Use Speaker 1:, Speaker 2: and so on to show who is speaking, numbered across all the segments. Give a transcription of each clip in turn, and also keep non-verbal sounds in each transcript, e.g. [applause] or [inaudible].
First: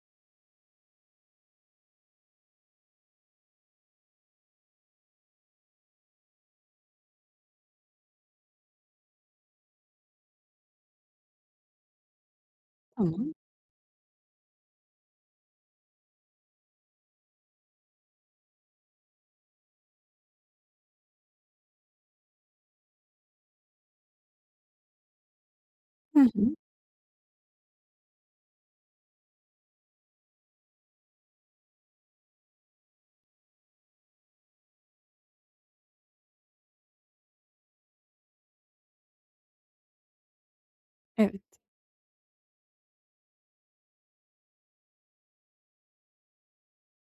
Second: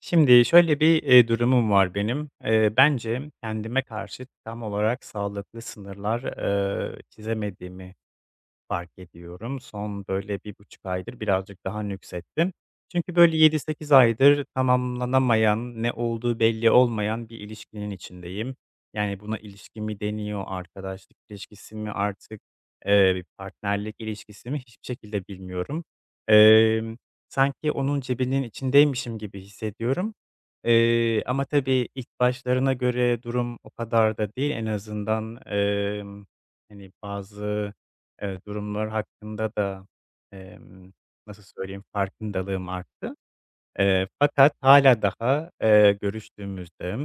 Speaker 1: Şimdi şöyle bir, durumum var benim. Bence kendime karşı tam olarak sağlıklı sınırlar, çizemediğimi fark ediyorum. Son böyle 1,5 aydır birazcık daha nüksettim. Çünkü
Speaker 2: Tamam.
Speaker 1: böyle 7-8 aydır tamamlanamayan, ne olduğu belli olmayan bir ilişkinin içindeyim. Yani buna ilişki mi deniyor, arkadaşlık ilişkisi mi artık, bir partnerlik ilişkisi mi hiçbir şekilde bilmiyorum.
Speaker 2: Hı hı.
Speaker 1: Emm, Sanki onun cebinin içindeymişim gibi hissediyorum. Ama tabii ilk başlarına göre durum o kadar da değil. En azından, hani, bazı durumlar hakkında da, emm,
Speaker 2: Evet.
Speaker 1: nasıl söyleyeyim, farkındalığım arttı. Fakat hâlâ daha, görüştüğümüzde,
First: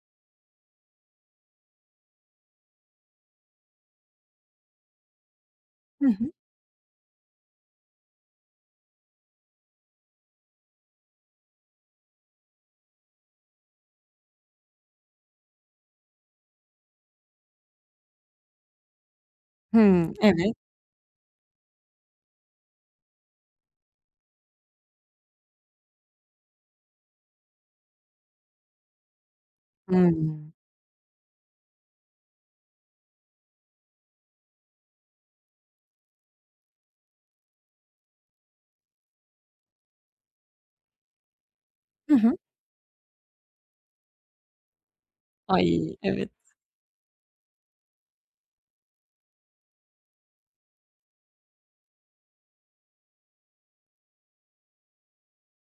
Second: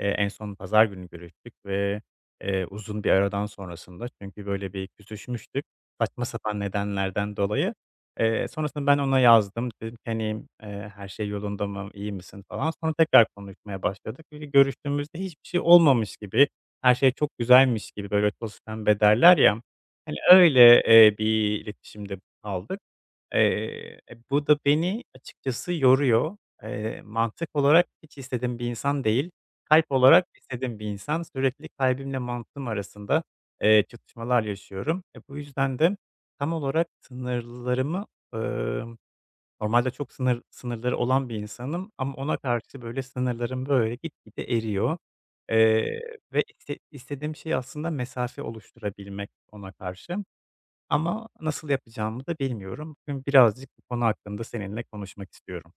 Speaker 1: en son pazar günü görüştük ve, uzun bir aradan sonrasında çünkü böyle bir küsüşmüştük
Speaker 2: Hı
Speaker 1: saçma
Speaker 2: hı.
Speaker 1: sapan nedenlerden dolayı. Sonrasında ben ona yazdım, dedim ki, hani, "Her şey yolunda mı, iyi misin?" falan. Sonra tekrar konuşmaya başladık. Böyle görüştüğümüzde hiçbir şey olmamış gibi, her şey çok güzelmiş gibi, böyle, toz pembe derler ya,
Speaker 2: Hımm.
Speaker 1: hani,
Speaker 2: Evet.
Speaker 1: öyle, bir iletişimde kaldık. Bu da beni açıkçası yoruyor. Mantık olarak hiç istediğim bir insan değil. Kalp olarak
Speaker 2: Hımm.
Speaker 1: istediğim bir insan. Sürekli kalbimle mantığım arasında, çatışmalar yaşıyorum. Bu yüzden de tam olarak sınırlarımı, ımm, normalde çok sınırları olan bir insanım ama
Speaker 2: Hı hı.
Speaker 1: ona karşı böyle sınırlarım böyle gitgide eriyor.
Speaker 2: Ay,
Speaker 1: Eee,
Speaker 2: evet.
Speaker 1: Ve istediğim şey aslında mesafe oluşturabilmek ona karşı. Ama nasıl yapacağımı da bilmiyorum. Bugün birazcık bu konu hakkında seninle konuşmak istiyorum.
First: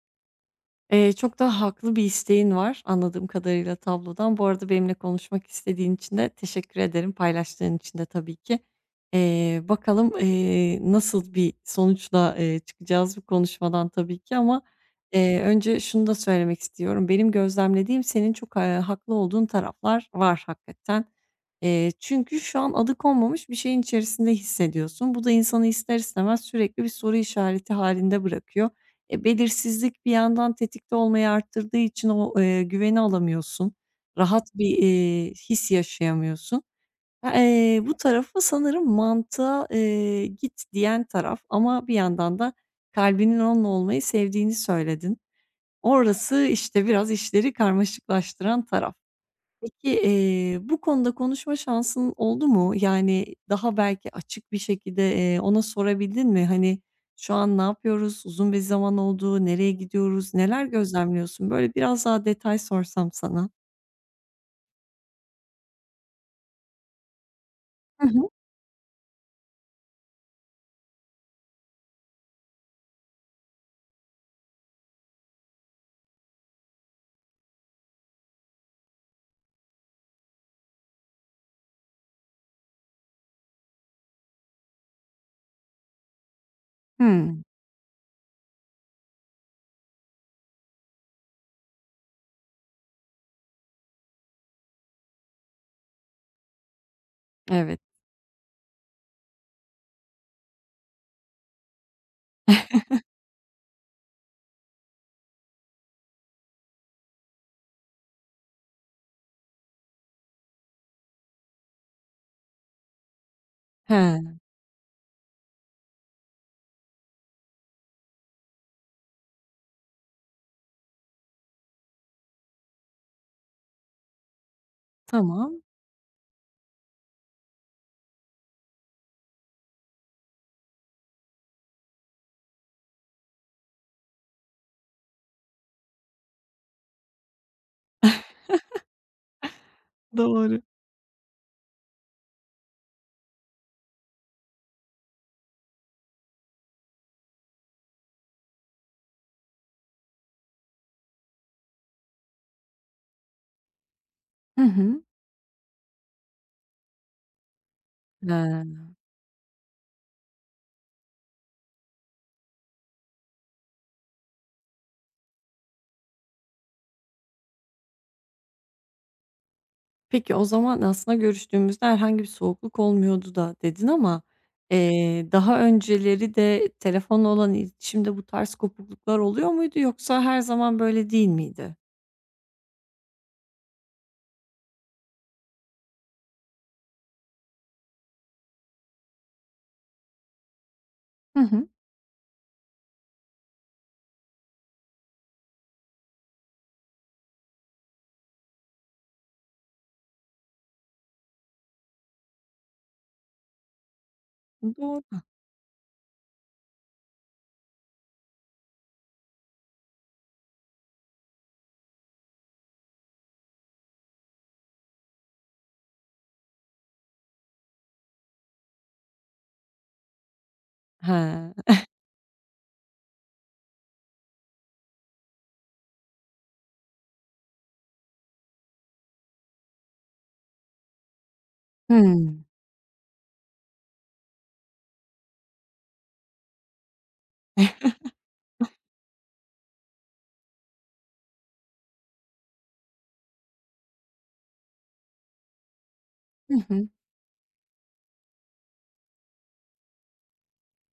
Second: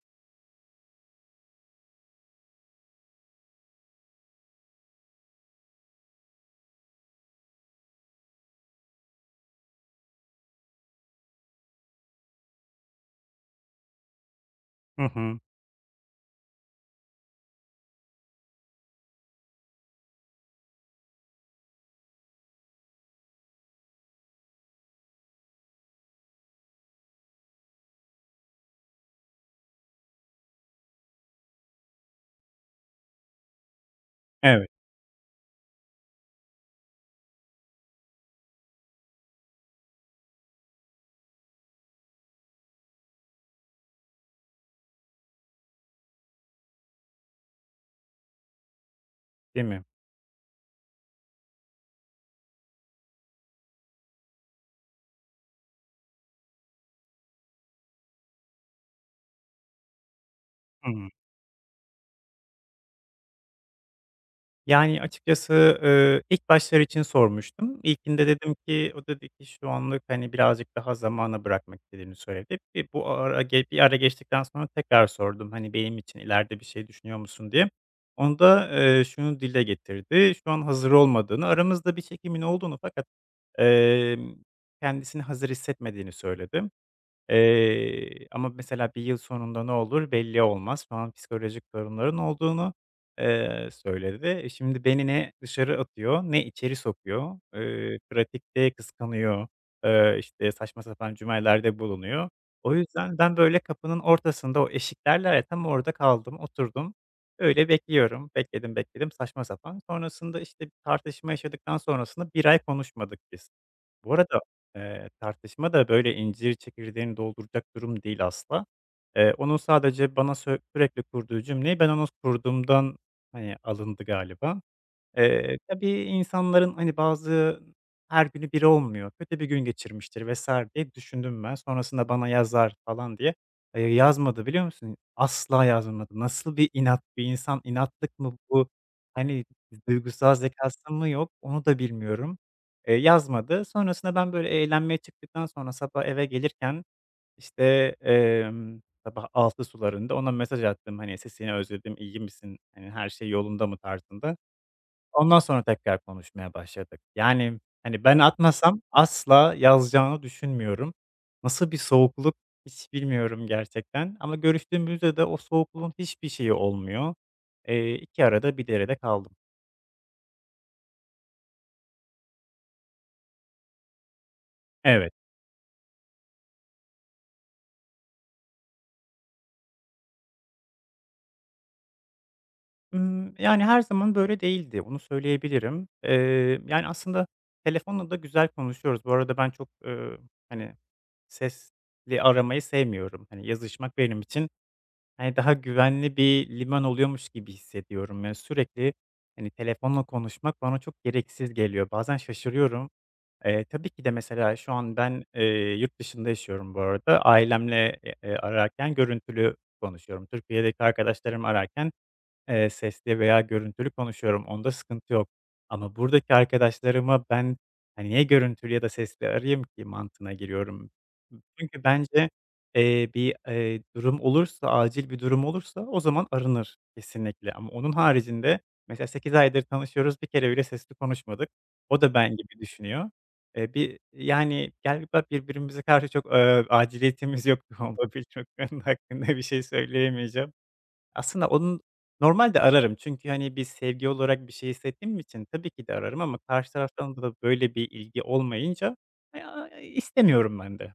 Speaker 2: Çok da haklı bir isteğin var anladığım kadarıyla tablodan. Bu arada benimle konuşmak istediğin için de teşekkür ederim. Paylaştığın için de tabii ki. Bakalım, nasıl bir sonuçla, çıkacağız bu konuşmadan tabii ki ama,
Speaker 1: Hı hı.
Speaker 2: önce şunu da söylemek istiyorum. Benim gözlemlediğim senin çok, haklı olduğun taraflar var hakikaten. Çünkü şu an adı konmamış bir şeyin içerisinde hissediyorsun. Bu da insanı ister istemez sürekli bir soru işareti halinde bırakıyor. E, belirsizlik bir yandan tetikte olmayı arttırdığı için o, güveni alamıyorsun. Rahat
Speaker 1: Evet,
Speaker 2: bir, his yaşayamıyorsun. Ha, bu tarafı sanırım mantığa, "git" diyen taraf ama bir yandan da kalbinin onunla olmayı sevdiğini söyledin. Orası, işte, biraz işleri karmaşıklaştıran taraf.
Speaker 1: değil mi?
Speaker 2: Peki, bu konuda konuşma şansın oldu mu? Yani, daha belki açık bir şekilde, ona sorabildin mi? Hani, "Şu an ne yapıyoruz? Uzun bir zaman oldu. Nereye gidiyoruz? Neler
Speaker 1: Hı hı.
Speaker 2: gözlemliyorsun?" Böyle biraz daha detay sorsam sana.
Speaker 1: Yani, açıkçası, ilk başlar için sormuştum.
Speaker 2: Hı
Speaker 1: İlkinde
Speaker 2: hı.
Speaker 1: dedim ki o dedi ki şu anlık, hani, birazcık daha zamana bırakmak istediğini söyledi. Bir ara geçtikten sonra tekrar sordum, hani, benim için ileride bir şey düşünüyor musun diye. Onda, şunu dile getirdi, şu an hazır olmadığını, aramızda bir çekimin olduğunu fakat, emm, kendisini hazır hissetmediğini söyledi.
Speaker 2: Hımm.
Speaker 1: Ama mesela bir yıl sonunda ne olur belli olmaz falan psikolojik sorunların olduğunu, söyledi. Şimdi beni ne dışarı atıyor ne içeri sokuyor.
Speaker 2: Evet.
Speaker 1: Pratikte kıskanıyor, işte, saçma sapan cümlelerde bulunuyor. O
Speaker 2: [laughs]
Speaker 1: yüzden ben, böyle, kapının ortasında o eşiklerle tam orada kaldım, oturdum. Öyle bekliyorum. Bekledim, bekledim saçma sapan. Sonrasında, işte, tartışma yaşadıktan sonrasında bir ay konuşmadık biz. Bu
Speaker 2: He,
Speaker 1: arada, tartışma da böyle incir çekirdeğini dolduracak durum değil asla. Onun sadece bana sürekli kurduğu cümleyi ben ona kurduğumdan, hani, alındı galiba.
Speaker 2: tamam.
Speaker 1: Tabii insanların, hani, bazı her günü biri olmuyor. Kötü bir gün geçirmiştir vesaire diye düşündüm ben. Sonrasında bana yazar falan diye. Yazmadı biliyor musun? Asla yazmadı. Nasıl bir inat bir insan? İnatlık mı bu? Hani, duygusal
Speaker 2: Doğru.
Speaker 1: zekâsı mı yok? Onu da bilmiyorum. Yazmadı. Sonrasında ben, böyle, eğlenmeye çıktıktan sonra sabah eve gelirken, işte, sabah 6 sularında ona mesaj attım. Hani, "Sesini özledim, iyi misin? Hani, her şey yolunda mı?" tarzında.
Speaker 2: Hı hı.
Speaker 1: Ondan sonra tekrar konuşmaya başladık. Yani, hani, ben
Speaker 2: He.
Speaker 1: atmasam asla yazacağını düşünmüyorum. Nasıl bir soğukluk hiç bilmiyorum gerçekten ama görüştüğümüzde de o soğukluğun hiçbir şeyi olmuyor. 2 arada bir derede kaldım.
Speaker 2: Peki, o zaman aslında görüştüğümüzde herhangi bir soğukluk olmuyordu da dedin ama,
Speaker 1: Evet.
Speaker 2: daha önceleri de telefonla olan iletişimde bu tarz kopukluklar oluyor muydu yoksa her zaman böyle değil miydi?
Speaker 1: Yani, her zaman böyle değildi, onu söyleyebilirim. Yani, aslında telefonla da güzel konuşuyoruz. Bu arada ben çok, hani,
Speaker 2: Hı hı.
Speaker 1: sesli aramayı sevmiyorum. Hani, yazışmak benim için, hani, daha güvenli bir liman oluyormuş gibi hissediyorum. Yani, sürekli, hani, telefonla konuşmak bana çok gereksiz geliyor. Bazen şaşırıyorum. Tabii ki de mesela şu an
Speaker 2: Doğru.
Speaker 1: ben, yurt dışında yaşıyorum bu arada. Ailemle, ararken görüntülü konuşuyorum. Türkiye'deki arkadaşlarımı ararken sesli veya görüntülü konuşuyorum, onda sıkıntı yok. Ama buradaki arkadaşlarıma ben, hani, niye görüntülü ya da sesli arayayım ki mantığına giriyorum.
Speaker 2: He.
Speaker 1: Çünkü bence, bir, durum olursa, acil bir durum olursa o zaman aranır kesinlikle ama onun haricinde mesela 8 aydır tanışıyoruz, bir kere bile sesli konuşmadık. O da ben
Speaker 2: Hımm.
Speaker 1: gibi düşünüyor. Bir, yani, galiba birbirimize karşı çok, aciliyetimiz yok [laughs] olabilir. Çok konu hakkında bir şey söyleyemeyeceğim. Aslında onun normalde ararım çünkü, hani, bir sevgi olarak bir şey hissettiğim için tabii ki de ararım ama
Speaker 2: Hı
Speaker 1: karşı
Speaker 2: hı.
Speaker 1: taraftan da böyle bir ilgi olmayınca, istemiyorum ben de.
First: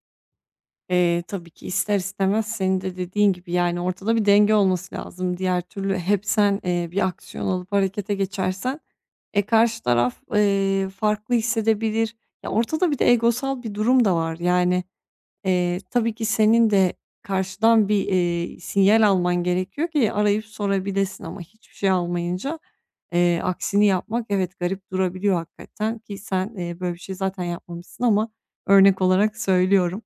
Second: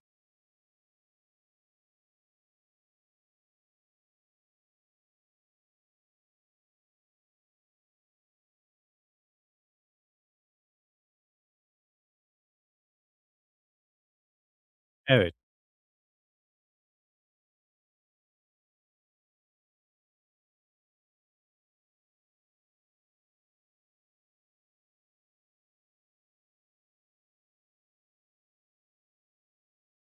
Speaker 2: Tabii ki ister istemez senin de dediğin gibi, yani, ortada bir denge olması lazım. Diğer türlü hep sen, bir aksiyon alıp harekete geçersen, e, karşı taraf, farklı hissedebilir. Ya, ortada bir de egosal bir durum da var. Yani
Speaker 1: Evet.
Speaker 2: Tabii ki senin de karşıdan bir, sinyal alman gerekiyor ki arayıp sorabilesin ama hiçbir şey almayınca, aksini yapmak evet garip durabiliyor hakikaten ki sen, böyle bir şey zaten yapmamışsın ama örnek olarak söylüyorum.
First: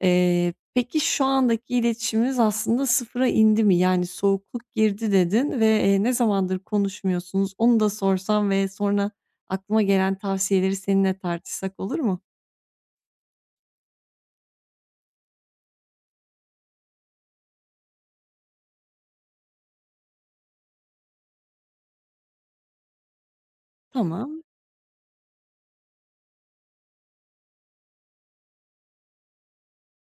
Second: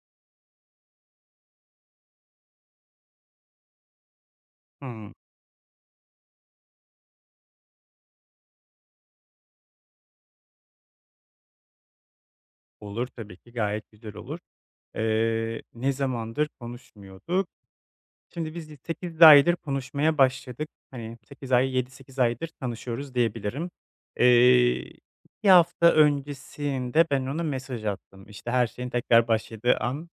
Speaker 2: Peki şu andaki iletişiminiz aslında sıfıra indi mi? Yani "soğukluk girdi"
Speaker 1: Hımm.
Speaker 2: dedin ve, ne zamandır konuşmuyorsunuz? Onu da sorsam ve sonra aklıma gelen tavsiyeleri seninle tartışsak olur mu?
Speaker 1: Olur tabii ki, gayet güzel olur. Ne zamandır konuşmuyorduk? Şimdi biz 8 aydır konuşmaya başladık. Hani, 8 ay, 7-8 aydır tanışıyoruz diyebilirim.
Speaker 2: Tamam.
Speaker 1: Eee, 2 hafta öncesinde ben ona mesaj attım. İşte, her şeyin tekrar başladığı an.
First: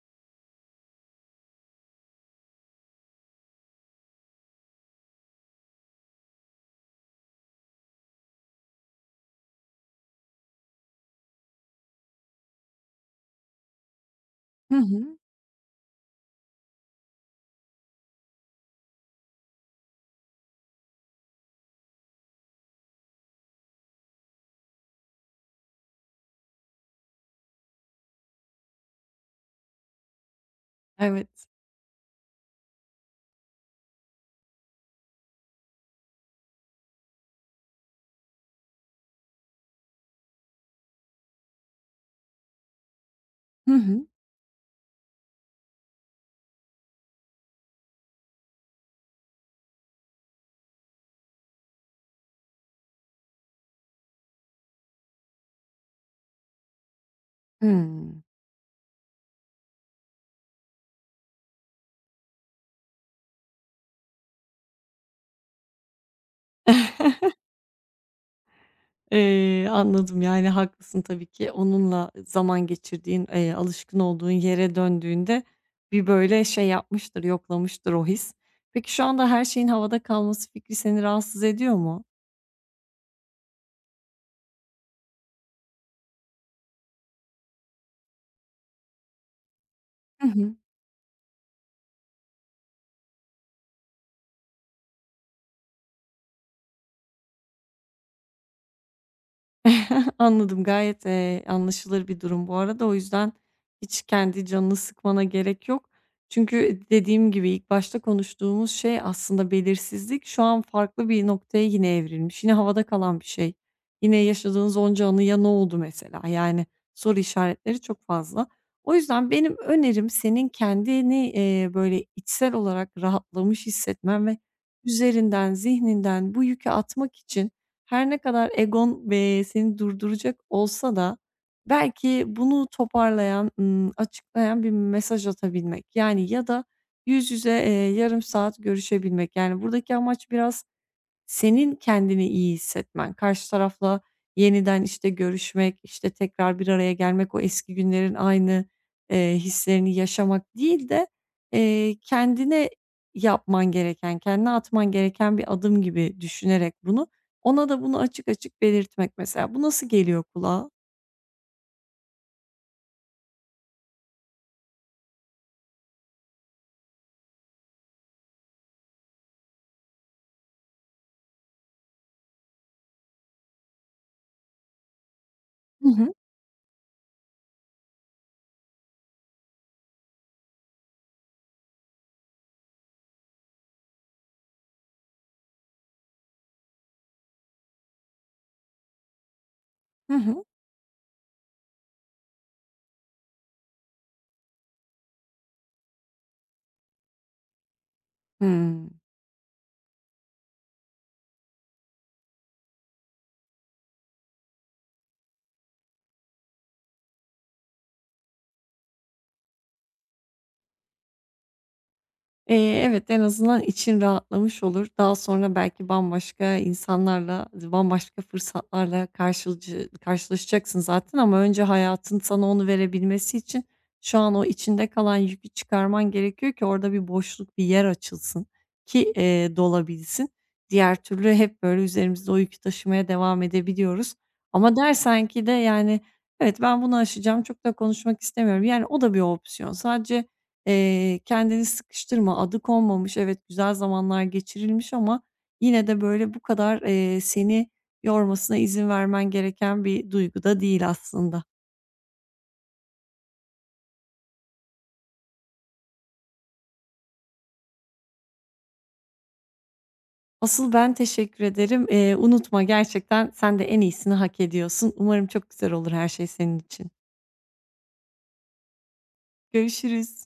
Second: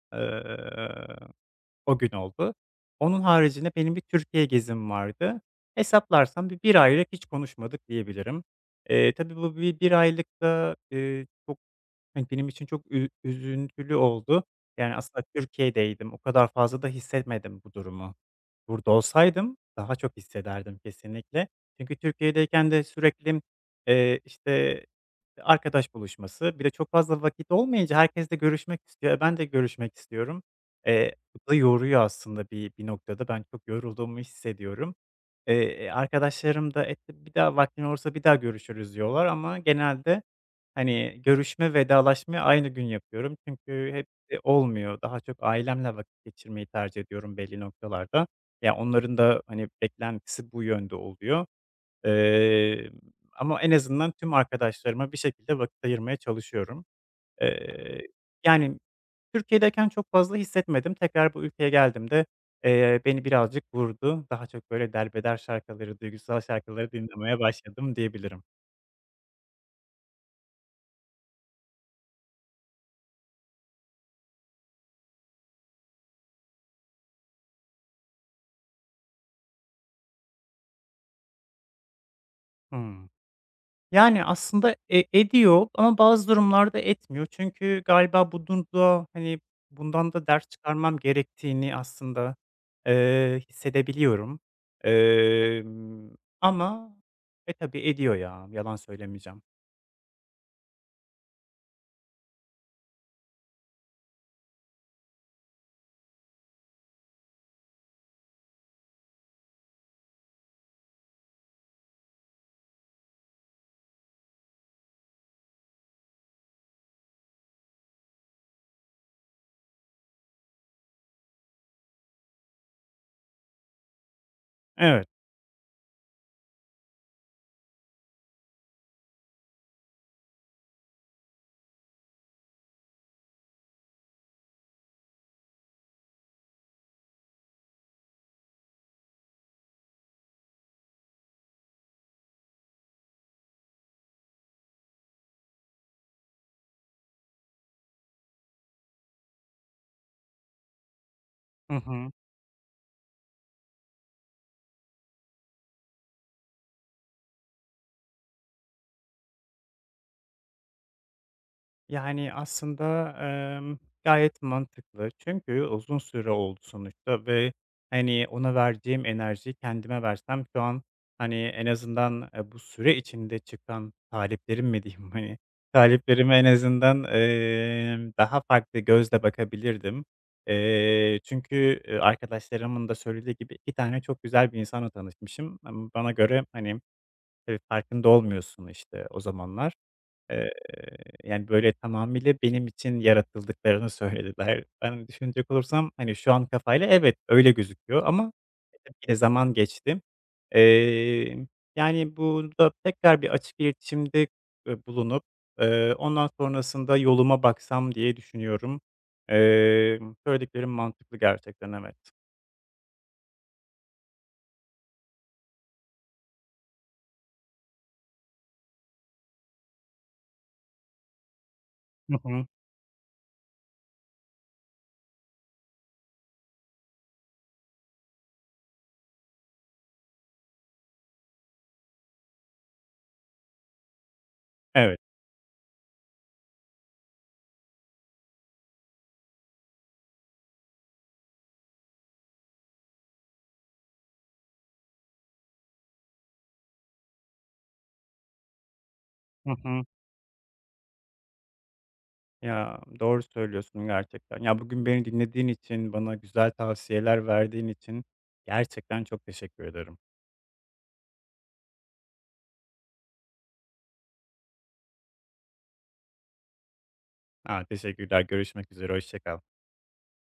Speaker 1: O gün oldu. Onun haricinde benim bir Türkiye gezim vardı. Hesaplarsam bir aylık hiç konuşmadık diyebilirim. Tabii bu bir aylıkta, çok, hani, benim için çok üzüntülü oldu.
Speaker 2: Hı
Speaker 1: Yani,
Speaker 2: hı.
Speaker 1: aslında Türkiye'deydim. O kadar fazla da hissetmedim bu durumu. Burada olsaydım daha çok hissederdim kesinlikle. Çünkü Türkiye'deyken de sürekli, işte, arkadaş buluşması, bir de çok fazla vakit olmayınca herkesle görüşmek istiyor. Ben de görüşmek istiyorum. Bu
Speaker 2: Evet.
Speaker 1: da yoruyor aslında bir noktada. Ben çok yorulduğumu hissediyorum. Arkadaşlarım da, "E, bir daha vaktin olursa bir daha görüşürüz." diyorlar ama genelde, hani, görüşme, vedalaşmayı aynı gün yapıyorum.
Speaker 2: Hı
Speaker 1: Çünkü
Speaker 2: hı.
Speaker 1: hepsi olmuyor. Daha çok ailemle vakit geçirmeyi tercih ediyorum belli noktalarda. Ya, onların da, hani, beklentisi bu yönde oluyor. Eee, Ama en azından tüm arkadaşlarıma bir şekilde vakit ayırmaya çalışıyorum. Eee,
Speaker 2: Hımm.
Speaker 1: Yani, Türkiye'deyken çok fazla hissetmedim. Tekrar bu ülkeye geldiğimde, beni birazcık vurdu. Daha çok böyle derbeder şarkıları, duygusal şarkıları
Speaker 2: [laughs]
Speaker 1: dinlemeye başladım diyebilirim.
Speaker 2: Anladım, yani, haklısın tabii ki. Onunla zaman geçirdiğin, alışkın olduğun yere döndüğünde bir böyle şey yapmıştır, yoklamıştır o his. Peki şu anda her şeyin havada kalması fikri seni rahatsız ediyor mu?
Speaker 1: Hımm. Yani, aslında ediyor ama bazı durumlarda etmiyor. Çünkü galiba bununla, hani, bundan da
Speaker 2: Hı
Speaker 1: ders
Speaker 2: hı.
Speaker 1: çıkarmam gerektiğini aslında, hissedebiliyorum. Emm, Ama tabii ediyor ya, yalan söylemeyeceğim.
Speaker 2: [laughs] Anladım. Gayet, anlaşılır bir durum bu arada. O yüzden hiç kendi canını sıkmana gerek yok. Çünkü dediğim gibi ilk başta konuştuğumuz şey aslında belirsizlik şu an farklı bir noktaya yine evrilmiş. Yine havada kalan bir şey. Yine yaşadığınız onca anıya ne oldu mesela? Yani soru işaretleri çok fazla. O yüzden benim önerim senin kendini, böyle içsel olarak rahatlamış hissetmen ve
Speaker 1: Evet.
Speaker 2: üzerinden, zihninden bu yükü atmak için her ne kadar egon, seni durduracak olsa da belki bunu toparlayan, açıklayan bir mesaj atabilmek, yani, ya da yüz yüze, yarım saat görüşebilmek. Yani, buradaki amaç biraz senin kendini iyi hissetmen, karşı tarafla yeniden, işte, görüşmek, işte, tekrar bir araya gelmek, o eski günlerin aynı, hislerini yaşamak değil de,
Speaker 1: Hı hı.
Speaker 2: kendine yapman gereken, kendine atman gereken bir adım gibi düşünerek bunu, ona da bunu açık açık belirtmek mesela. Bu nasıl geliyor kulağa?
Speaker 1: Yani, aslında, emm, gayet mantıklı. Çünkü uzun süre oldu sonuçta ve, hani, ona verdiğim enerjiyi kendime versem şu an, hani, en azından, bu süre içinde çıkan taleplerim mi diyeyim, [laughs] hani,
Speaker 2: Hı hı.
Speaker 1: taleplerime en azından, daha farklı gözle bakabilirdim. Çünkü, arkadaşlarımın da söylediği gibi 2 tane çok güzel bir insanla tanışmışım. Ama bana göre, hani, tabii farkında olmuyorsun, işte, o zamanlar.
Speaker 2: Hı hı.
Speaker 1: Eee, Yani, böyle, tamamıyla benim için yaratıldıklarını söylediler. Ben düşünecek olursam, hani, şu an kafayla evet, öyle gözüküyor ama
Speaker 2: Hıı.
Speaker 1: tabii ki zaman geçti. Emm, Yani, burada tekrar bir açık iletişimde, bulunup, ondan sonrasında yoluma baksam diye düşünüyorum. Söylediklerin mantıklı gerçekten, evet.
Speaker 2: Evet, en azından için rahatlamış olur. Daha sonra belki bambaşka insanlarla, bambaşka fırsatlarla karşılaşacaksın zaten ama önce
Speaker 1: Hı
Speaker 2: hayatın sana
Speaker 1: hı.
Speaker 2: onu verebilmesi için şu an o içinde kalan yükü çıkarman gerekiyor ki orada bir boşluk, bir yer açılsın ki, dolabilsin. Diğer türlü hep böyle üzerimizde o yükü taşımaya devam edebiliyoruz ama
Speaker 1: Evet.
Speaker 2: dersen ki de, yani, "Evet, ben bunu aşacağım, çok da konuşmak istemiyorum." Yani, o da bir opsiyon. Sadece kendini sıkıştırma, adı konmamış, evet, güzel zamanlar geçirilmiş ama yine de, böyle, bu kadar, seni yormasına izin vermen
Speaker 1: Hı hı.
Speaker 2: gereken bir duygu da değil aslında.
Speaker 1: Ya, doğru söylüyorsun gerçekten. Ya, bugün beni dinlediğin için, bana güzel tavsiyeler verdiğin için gerçekten çok teşekkür ederim.
Speaker 2: Asıl ben teşekkür ederim. Unutma gerçekten sen de en iyisini hak ediyorsun. Umarım çok güzel olur her şey senin için.
Speaker 1: A, teşekkürler. Görüşmek üzere, hoşça kal.
Speaker 2: Görüşürüz.